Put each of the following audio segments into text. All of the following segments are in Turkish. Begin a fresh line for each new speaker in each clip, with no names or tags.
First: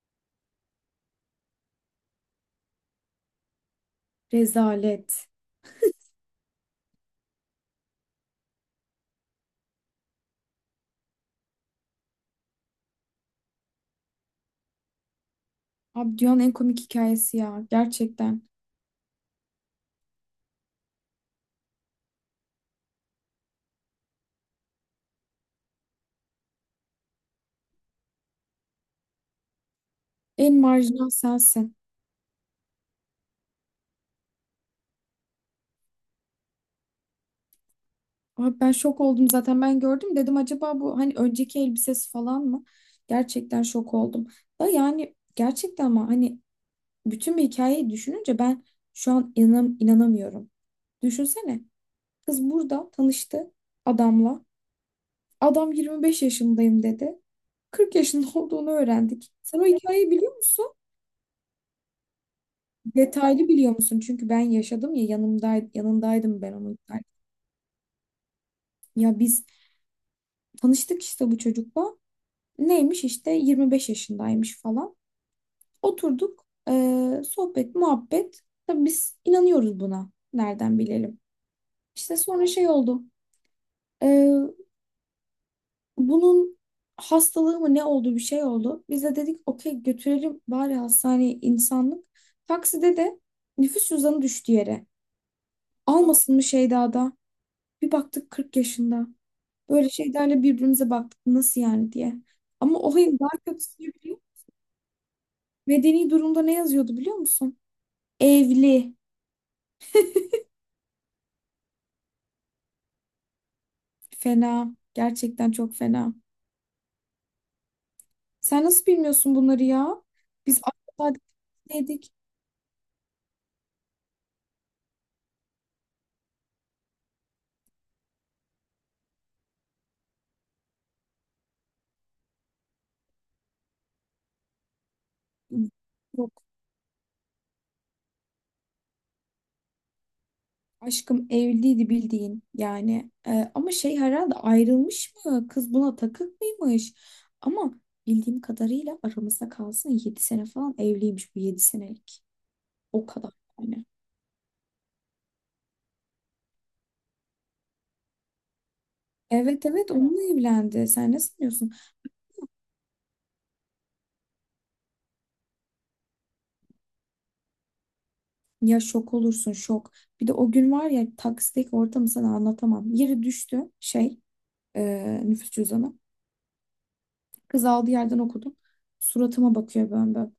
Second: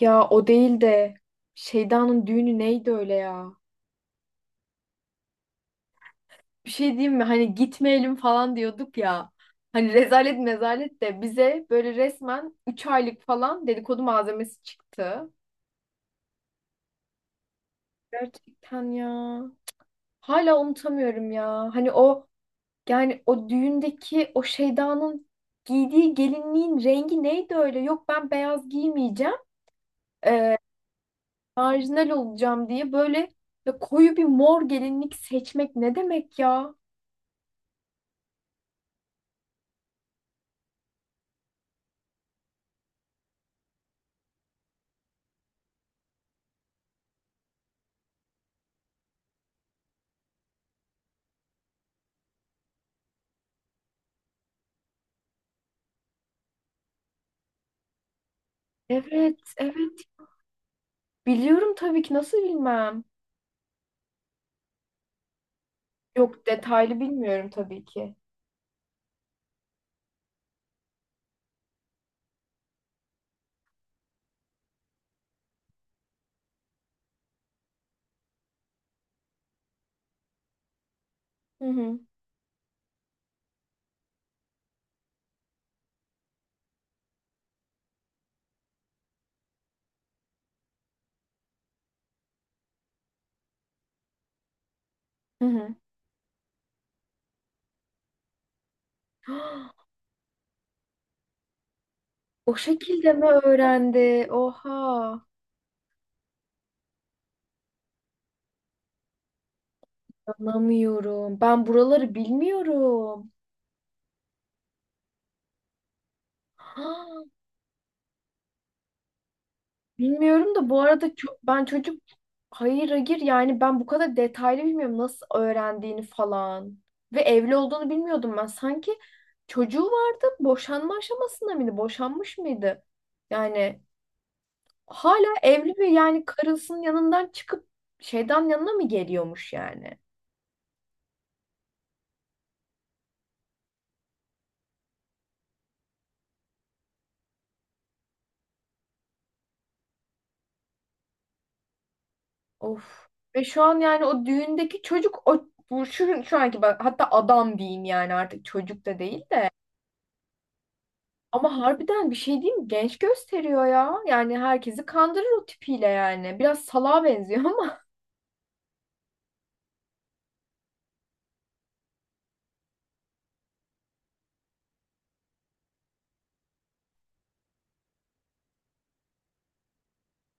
Ya o değil de Şeyda'nın düğünü neydi öyle ya?
Rezalet.
Bir şey diyeyim mi? Hani gitmeyelim falan diyorduk ya. Hani rezalet mezalet de bize böyle resmen 3 aylık falan dedikodu malzemesi çıktı.
Abi, dünyanın en komik hikayesi ya. Gerçekten.
Gerçekten ya. Hala unutamıyorum ya. Hani o yani o düğündeki o Şeyda'nın giydiği gelinliğin rengi neydi öyle? Yok ben beyaz giymeyeceğim.
En
Ee,
marjinal sensin.
Marjinal olacağım diye böyle ya koyu bir mor gelinlik seçmek ne demek ya?
Abi, ben şok oldum zaten, ben gördüm. Dedim acaba bu hani önceki elbisesi falan mı? Gerçekten şok oldum. Da yani gerçekten ama hani bütün bir hikayeyi düşününce ben şu an inanamıyorum. Düşünsene. Kız burada tanıştı adamla. Adam 25 yaşındayım dedi. 40 yaşında olduğunu öğrendik.
Evet,
Sen o
evet.
hikayeyi biliyor musun?
Biliyorum tabii ki. Nasıl bilmem?
Detaylı biliyor musun? Çünkü ben yaşadım ya, yanındaydım
Yok,
ben onun.
detaylı bilmiyorum tabii ki.
Ya biz tanıştık işte bu çocukla. Neymiş işte 25 yaşındaymış falan. Oturduk, sohbet muhabbet. Tabii biz inanıyoruz buna. Nereden bilelim?
Hı hı.
İşte sonra şey oldu. Bunun hastalığı mı ne oldu, bir şey oldu. Biz de dedik okey, götürelim bari hastaneye, insanlık. Takside de nüfus cüzdanı düştü yere.
Hı hı.
Almasın mı Şeyda'da? Bir baktık 40 yaşında. Böyle şeylerle birbirimize baktık nasıl yani diye.
O
Ama o
şekilde
hayır,
mi
daha kötüsünü biliyor.
öğrendi? Oha.
Medeni durumda ne yazıyordu biliyor musun? Evli.
Anlamıyorum. Ben buraları bilmiyorum.
Fena. Gerçekten çok fena. Sen nasıl bilmiyorsun bunları ya?
Bilmiyorum
Biz
da bu arada ben çocuk
dedik.
hayır hayır yani ben bu kadar detaylı bilmiyorum nasıl öğrendiğini falan. Ve evli olduğunu bilmiyordum ben. Sanki çocuğu vardı, boşanma aşamasında mıydı? Boşanmış mıydı? Yani hala evli ve yani karısının yanından çıkıp şeyden yanına mı geliyormuş yani?
Aşkım evliydi, bildiğin yani. Ama şey, herhalde ayrılmış mı, kız buna takık mıymış, ama bildiğim kadarıyla, aramızda kalsın, 7 sene falan evliymiş bu, 7 senelik, o
Of.
kadar
Ve şu an
yani.
yani o düğündeki çocuk o bu şu anki, bak hatta adam diyeyim yani, artık çocuk da değil de.
Evet, evet, onunla evlendi, sen ne
Ama
sanıyorsun?
harbiden bir şey diyeyim mi? Genç gösteriyor ya. Yani herkesi kandırır o tipiyle yani. Biraz salağa benziyor ama.
Ya şok olursun, şok. Bir de o gün var ya, taksideki ortamı sana anlatamam. Yere düştü şey, nüfus cüzdanı, kız aldığı yerden okudum, suratıma bakıyor böyle.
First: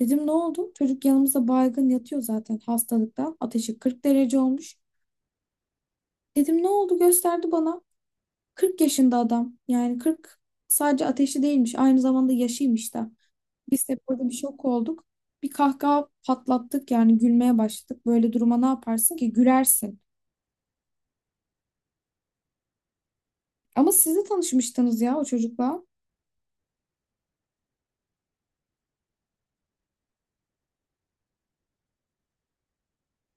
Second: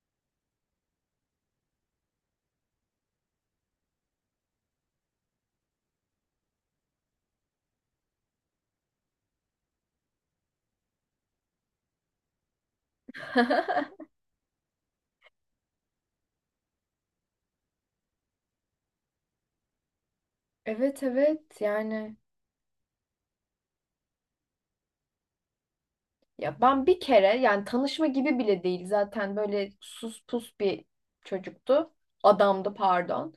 Dedim ne oldu? Çocuk yanımızda baygın yatıyor zaten hastalıktan. Ateşi 40 derece olmuş. Dedim ne oldu? Gösterdi bana. 40 yaşında adam. Yani 40 sadece ateşi değilmiş. Aynı zamanda yaşıymış da. Biz de burada bir şok olduk. Bir kahkaha patlattık yani, gülmeye başladık. Böyle duruma ne yaparsın ki? Gülersin.
Evet evet yani.
Ama siz de tanışmıştınız ya o çocukla.
Ya ben bir kere yani tanışma gibi bile değil, zaten böyle sus pus bir çocuktu. Adamdı pardon.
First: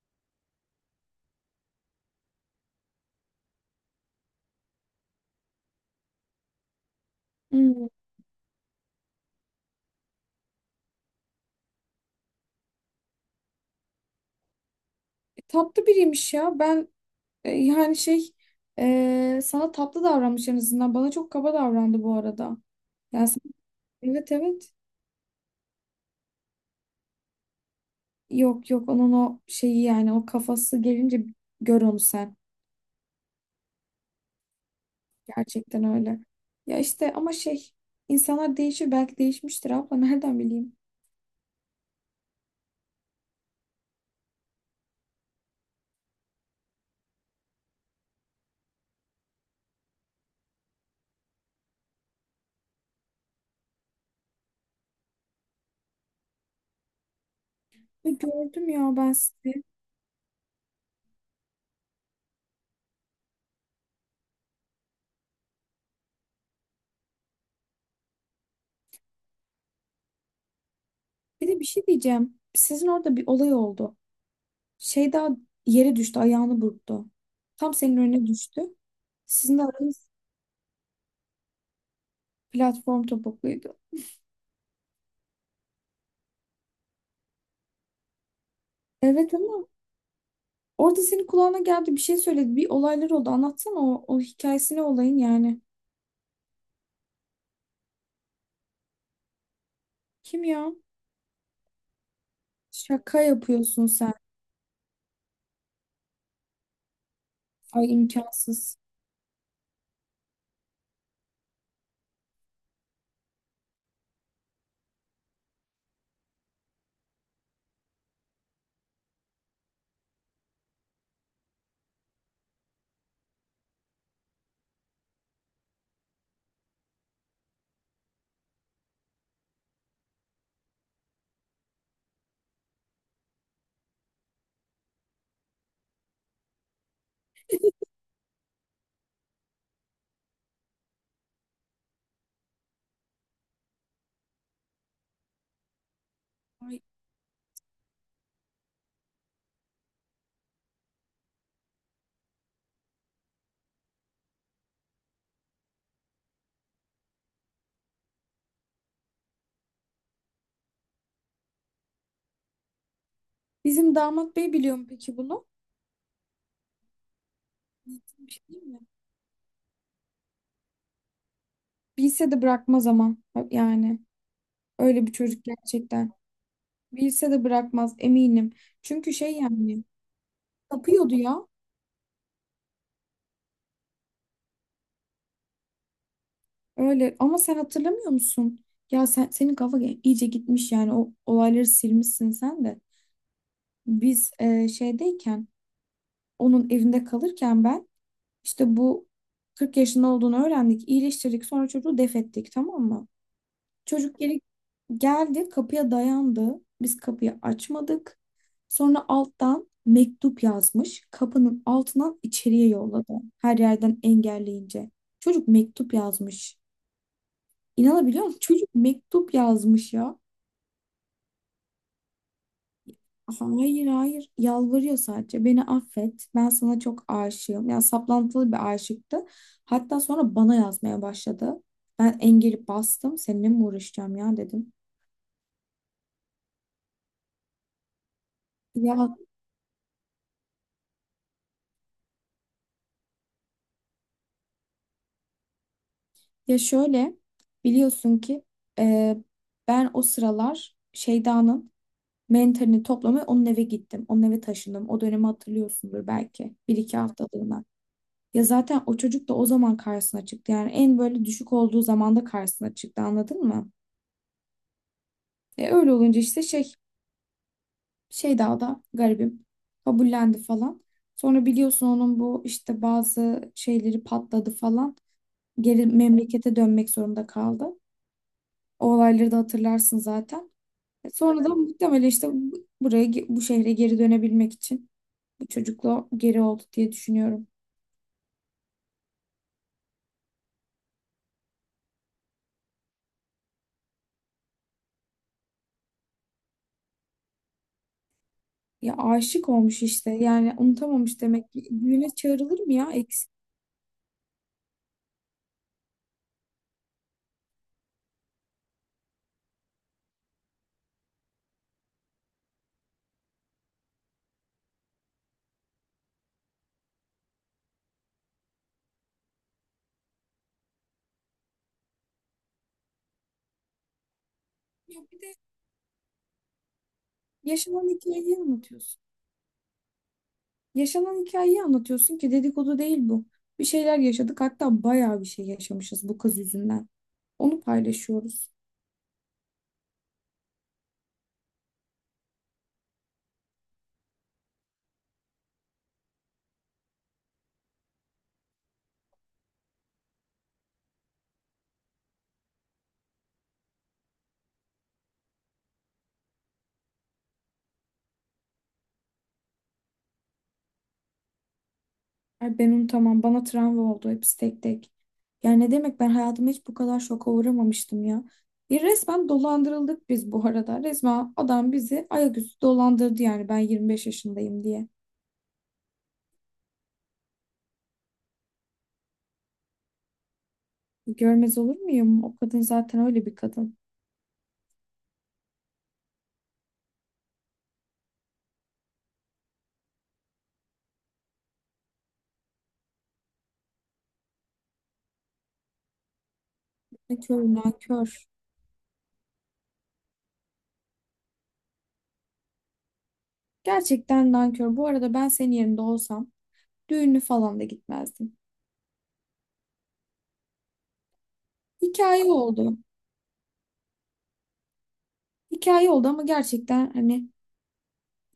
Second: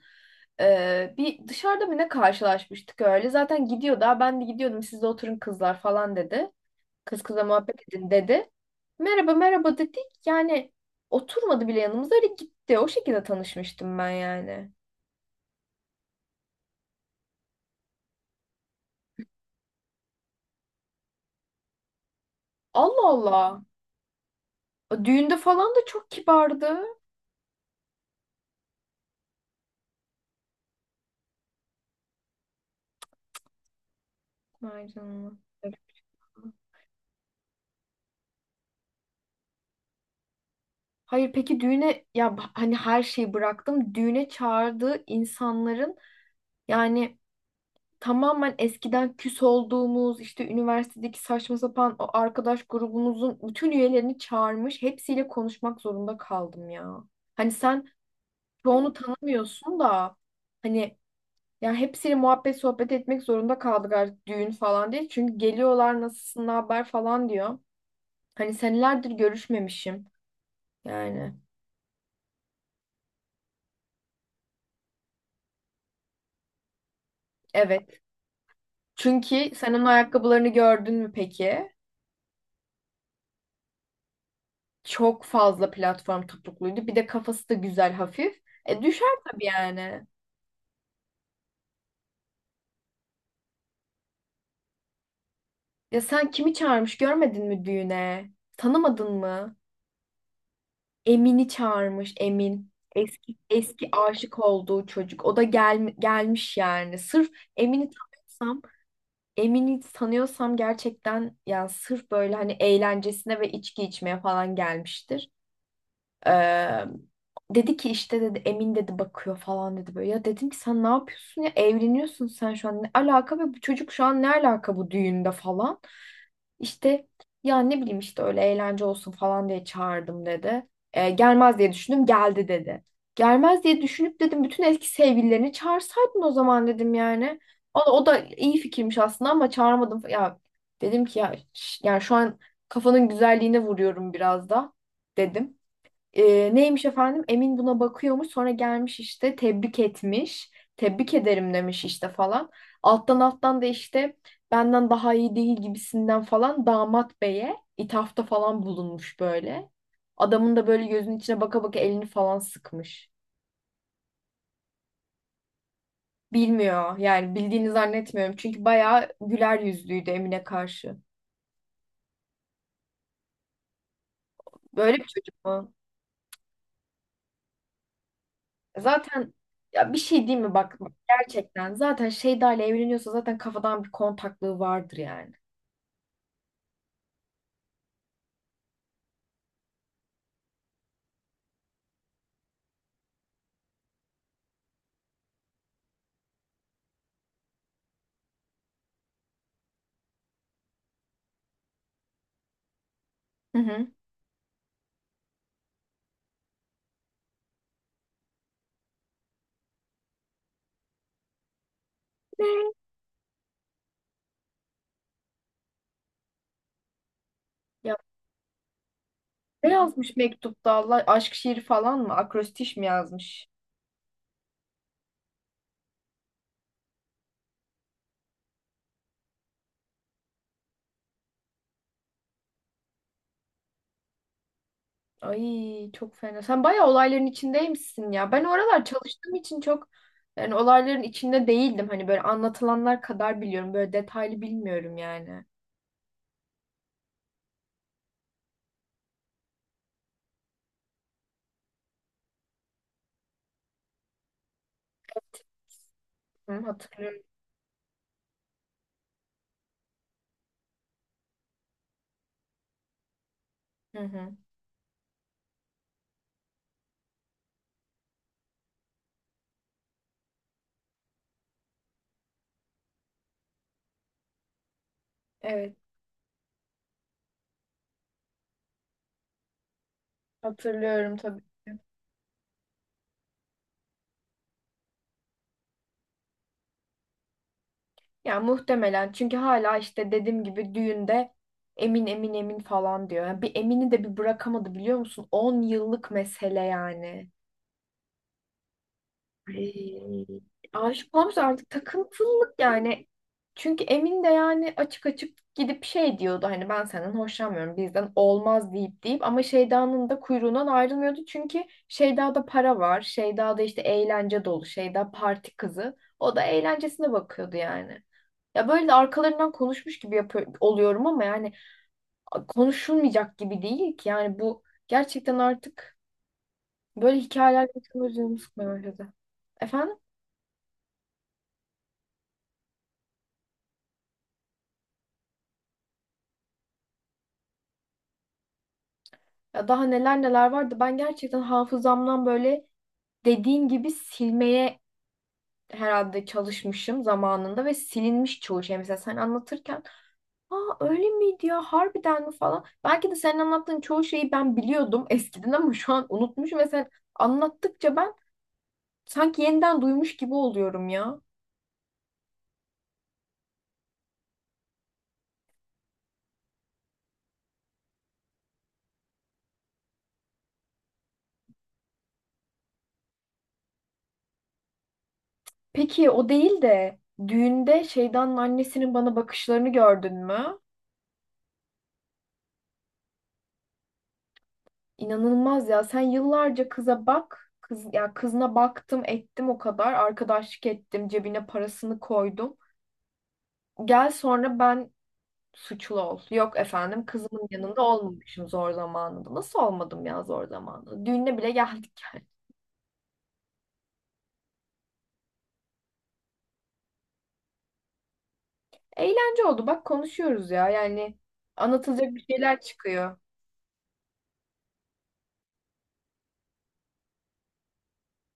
Bir dışarıda mı ne karşılaşmıştık öyle. Zaten gidiyordu. "Aa, ben de gidiyordum, siz de oturun kızlar" falan dedi. Kız kıza muhabbet
Hmm,
edin dedi. Merhaba merhaba dedik. Yani oturmadı bile yanımıza, öyle gitti. O şekilde tanışmıştım ben yani.
tatlı biriymiş ya. Ben yani sana tatlı davranmış en azından. Bana çok kaba davrandı bu arada.
Allah
Yani sen-
Allah.
evet, evet.
O düğünde falan da çok kibardı.
Yok, yok, onun o şeyi yani, o kafası gelince gör onu sen.
Vay canına.
Gerçekten öyle. Ya işte ama şey, insanlar değişir, belki değişmiştir abla, nereden bileyim.
Hayır peki düğüne ya hani her şeyi bıraktım. Düğüne çağırdığı insanların yani tamamen eskiden küs olduğumuz işte üniversitedeki saçma sapan o arkadaş grubumuzun bütün üyelerini çağırmış. Hepsiyle konuşmak zorunda kaldım ya. Hani sen
Ve gördüm
çoğunu
ya ben sizi.
tanımıyorsun da hani ya hepsiyle muhabbet sohbet etmek zorunda kaldık artık düğün falan diye. Çünkü geliyorlar, nasılsın ne haber falan diyor. Hani senelerdir görüşmemişim yani.
Bir de bir şey diyeceğim. Sizin orada bir olay oldu. Şey daha, yere düştü, ayağını burktu. Tam senin
Evet.
önüne düştü.
Çünkü
Sizin de
sen onun
aranız.
ayakkabılarını gördün mü peki?
Platform topukluydu.
Çok fazla platform topukluydu. Bir de kafası da güzel hafif. E düşer
Evet,
tabii
ama
yani.
orada senin kulağına geldi, bir şey söyledi. Bir olaylar oldu. Anlatsana o hikayesini olayın yani.
Ya sen kimi çağırmış görmedin mi düğüne? Tanımadın mı?
Kim ya?
Emin'i çağırmış, Emin.
Şaka
Eski
yapıyorsun
eski
sen.
aşık olduğu çocuk. O da gelmiş yani. Sırf
Ay,
Emin'i tanıyorsam,
imkansız.
Emin'i tanıyorsam gerçekten yani, sırf böyle hani eğlencesine ve içki içmeye falan gelmiştir. Ee, Dedi ki işte, dedi Emin dedi bakıyor falan dedi böyle. Ya dedim ki sen ne yapıyorsun ya, evleniyorsun sen şu an, ne alaka ve bu çocuk şu an ne alaka bu düğünde falan. İşte ya ne bileyim işte öyle eğlence olsun falan diye çağırdım dedi. Gelmez diye düşündüm, geldi dedi. Gelmez diye düşünüp dedim bütün eski sevgililerini çağırsaydın o zaman dedim yani. O da iyi fikirmiş aslında ama çağırmadım. Ya dedim ki ya yani şu an kafanın güzelliğine vuruyorum biraz da dedim.
Ay.
Neymiş efendim? Emin buna bakıyormuş. Sonra gelmiş işte, tebrik etmiş. Tebrik ederim demiş işte falan. Alttan alttan da işte benden daha iyi değil gibisinden falan damat beye ithafta falan bulunmuş böyle. Adamın da böyle gözünün içine baka baka elini falan sıkmış.
Bizim damat bey biliyor mu peki bunu?
Bilmiyor yani, bildiğini
Bildiğim Bir
zannetmiyorum.
şey değil
Çünkü
mi?
bayağı güler yüzlüydü Emin'e karşı.
Bilse de bırakmaz ama. Yani
Böyle bir
öyle bir
çocuk
çocuk
mu?
gerçekten. Bilse de bırakmaz, eminim. Çünkü şey
Zaten
yani,
ya bir şey değil mi bak bak,
tapıyordu ya.
gerçekten zaten Şeyda ile evleniyorsa zaten kafadan bir kontaklığı vardır yani.
Öyle, ama sen hatırlamıyor musun? Ya senin kafa iyice gitmiş yani, o olayları silmişsin sen de. Biz şeydeyken, onun evinde kalırken, ben işte bu 40 yaşında olduğunu öğrendik. İyileştirdik. Sonra çocuğu def ettik, tamam mı?
Hı hı.
Çocuk geri geldi, kapıya dayandı. Biz kapıyı açmadık. Sonra alttan mektup yazmış. Kapının altından içeriye yolladı. Her yerden engelleyince. Çocuk mektup yazmış.
Ya
İnanabiliyor musun? Çocuk mektup
ne
yazmış
yazmış
ya.
mektupta, Allah aşk şiiri falan mı? Akrostiş mi yazmış?
Hayır, hayır, yalvarıyor sadece, beni affet, ben sana çok aşığım. Yani saplantılı bir aşıktı, hatta sonra bana yazmaya başladı. Ben engeli bastım, seninle mi uğraşacağım ya dedim.
Ay çok fena. Sen bayağı olayların içindeymişsin ya. Ben oralar
ya
çalıştığım için çok yani olayların içinde değildim. Hani böyle anlatılanlar kadar biliyorum. Böyle detaylı bilmiyorum yani.
Şöyle, biliyorsun ki e, ben o sıralar Şeyda'nın mentalini toplamaya onun eve gittim, onun eve taşındım, o dönemi hatırlıyorsundur
Hı,
belki, bir iki
hatırlıyorum.
haftalığına. Ya zaten o çocuk da o zaman karşısına çıktı yani, en böyle düşük olduğu zamanda karşısına çıktı, anladın mı?
Hı hı.
Öyle olunca işte şey, daha da garibim, kabullendi falan. Sonra biliyorsun onun bu işte bazı şeyleri patladı falan.
Evet,
Geri memlekete dönmek zorunda kaldı. O olayları da hatırlarsın zaten.
hatırlıyorum tabii.
Sonra da muhtemelen işte bu şehre geri dönebilmek için bu çocukla geri oldu diye düşünüyorum.
Ya muhtemelen, çünkü hala işte dediğim gibi düğünde Emin Emin Emin falan diyor. Yani bir Emin'i de bir bırakamadı biliyor musun? 10 yıllık mesele yani.
Ya aşık olmuş
Ay.
işte yani,
Aşık
unutamamış
olmuş,
demek ki.
artık
Düğüne
takıntılılık
çağrılır mı ya
yani.
eksik?
Çünkü Emin de yani açık açık gidip şey diyordu hani ben senden hoşlanmıyorum bizden olmaz deyip deyip ama Şeyda'nın da kuyruğundan ayrılmıyordu. Çünkü Şeyda'da para var. Şeyda'da işte eğlence dolu. Şeyda parti kızı. O da eğlencesine bakıyordu yani. Ya böyle de arkalarından konuşmuş gibi yapıyor, oluyorum ama yani konuşulmayacak gibi değil ki. Yani bu
Ya bir de
gerçekten artık böyle hikayeler
yaşanan
yaşamayı,
hikayeyi
canımı sıkmaya
anlatıyorsun.
başladı. Efendim?
Yaşanan hikayeyi anlatıyorsun ki, dedikodu değil bu. Bir şeyler yaşadık, hatta bayağı bir şey yaşamışız bu kız yüzünden. Onu paylaşıyoruz.
Ya daha neler neler vardı. Ben gerçekten hafızamdan böyle dediğin gibi silmeye herhalde çalışmışım zamanında ve silinmiş çoğu şey. Mesela sen anlatırken, aa öyle miydi ya, harbiden mi falan. Belki de senin anlattığın çoğu şeyi ben biliyordum eskiden ama şu an unutmuşum ve sen anlattıkça ben sanki yeniden duymuş gibi oluyorum ya.
Ay, ben unutamam, bana travma oldu hepsi, tek tek. Yani ne demek, ben hayatımda hiç bu kadar şoka uğramamıştım ya. Bir resmen dolandırıldık biz bu arada. Resmen adam bizi ayaküstü dolandırdı yani, ben 25 yaşındayım diye.
Peki o değil de düğünde şeytanın annesinin bana bakışlarını gördün mü?
Görmez olur muyum? O kadın zaten öyle bir kadın.
İnanılmaz ya. Sen yıllarca kıza bak. Ya kızına baktım ettim o kadar. Arkadaşlık ettim. Cebine parasını koydum. Gel sonra ben suçlu ol. Yok efendim
Nankör,
kızımın yanında
nankör.
olmamışım zor zamanında. Nasıl olmadım ya zor zamanında? Düğüne bile geldik yani.
Gerçekten nankör. Bu arada ben senin yerinde olsam düğünü falan da gitmezdim.
Eğlence oldu. Bak konuşuyoruz ya. Yani anlatılacak bir
Hikaye
şeyler
oldu.
çıkıyor.
Hikaye oldu, ama gerçekten hani,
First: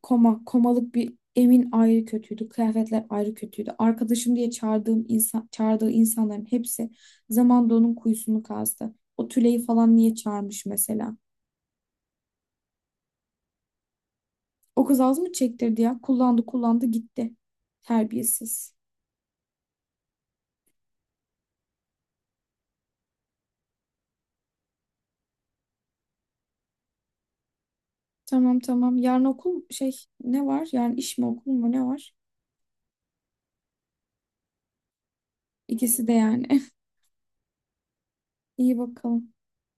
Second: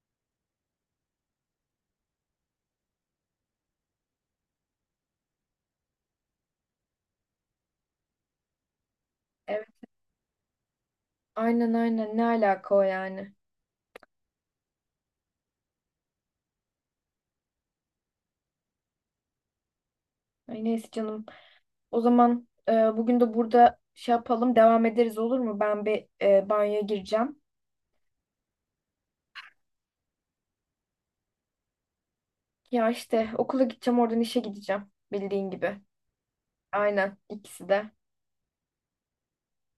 komalık bir evin ayrı kötüydü. Kıyafetler ayrı kötüydü. Arkadaşım diye çağırdığım çağırdığı insanların hepsi zamanda onun kuyusunu kazdı. O Tülay'ı
Evet.
falan niye çağırmış mesela?
Aynen aynen, ne alaka o yani.
O kız az mı çektirdi ya? Kullandı, kullandı, gitti. Terbiyesiz.
Ay neyse canım. O zaman bugün de burada şey yapalım, devam ederiz olur mu? Ben bir banyoya gireceğim.
Tamam, tamam. Yarın okul şey, ne var? Yarın iş mi, okul mu, ne var?
Ya işte okula gideceğim, oradan işe gideceğim bildiğin gibi.
İkisi de yani.
Aynen ikisi de.
İyi bakalım.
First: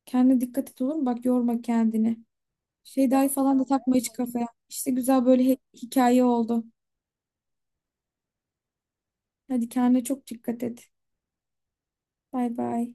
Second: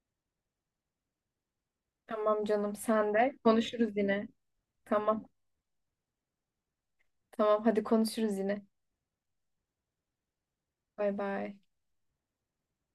Kendine dikkat et, olur mu? Bak, yorma kendini.
Tamam canım, sen
Şeyda'yı
de.
falan da takma
Konuşuruz
hiç
yine.
kafaya. İşte
Tamam
güzel, böyle hikaye oldu.
tamam, hadi konuşuruz yine.
Hadi kendine çok dikkat et.
Bay bay.
Bay bay.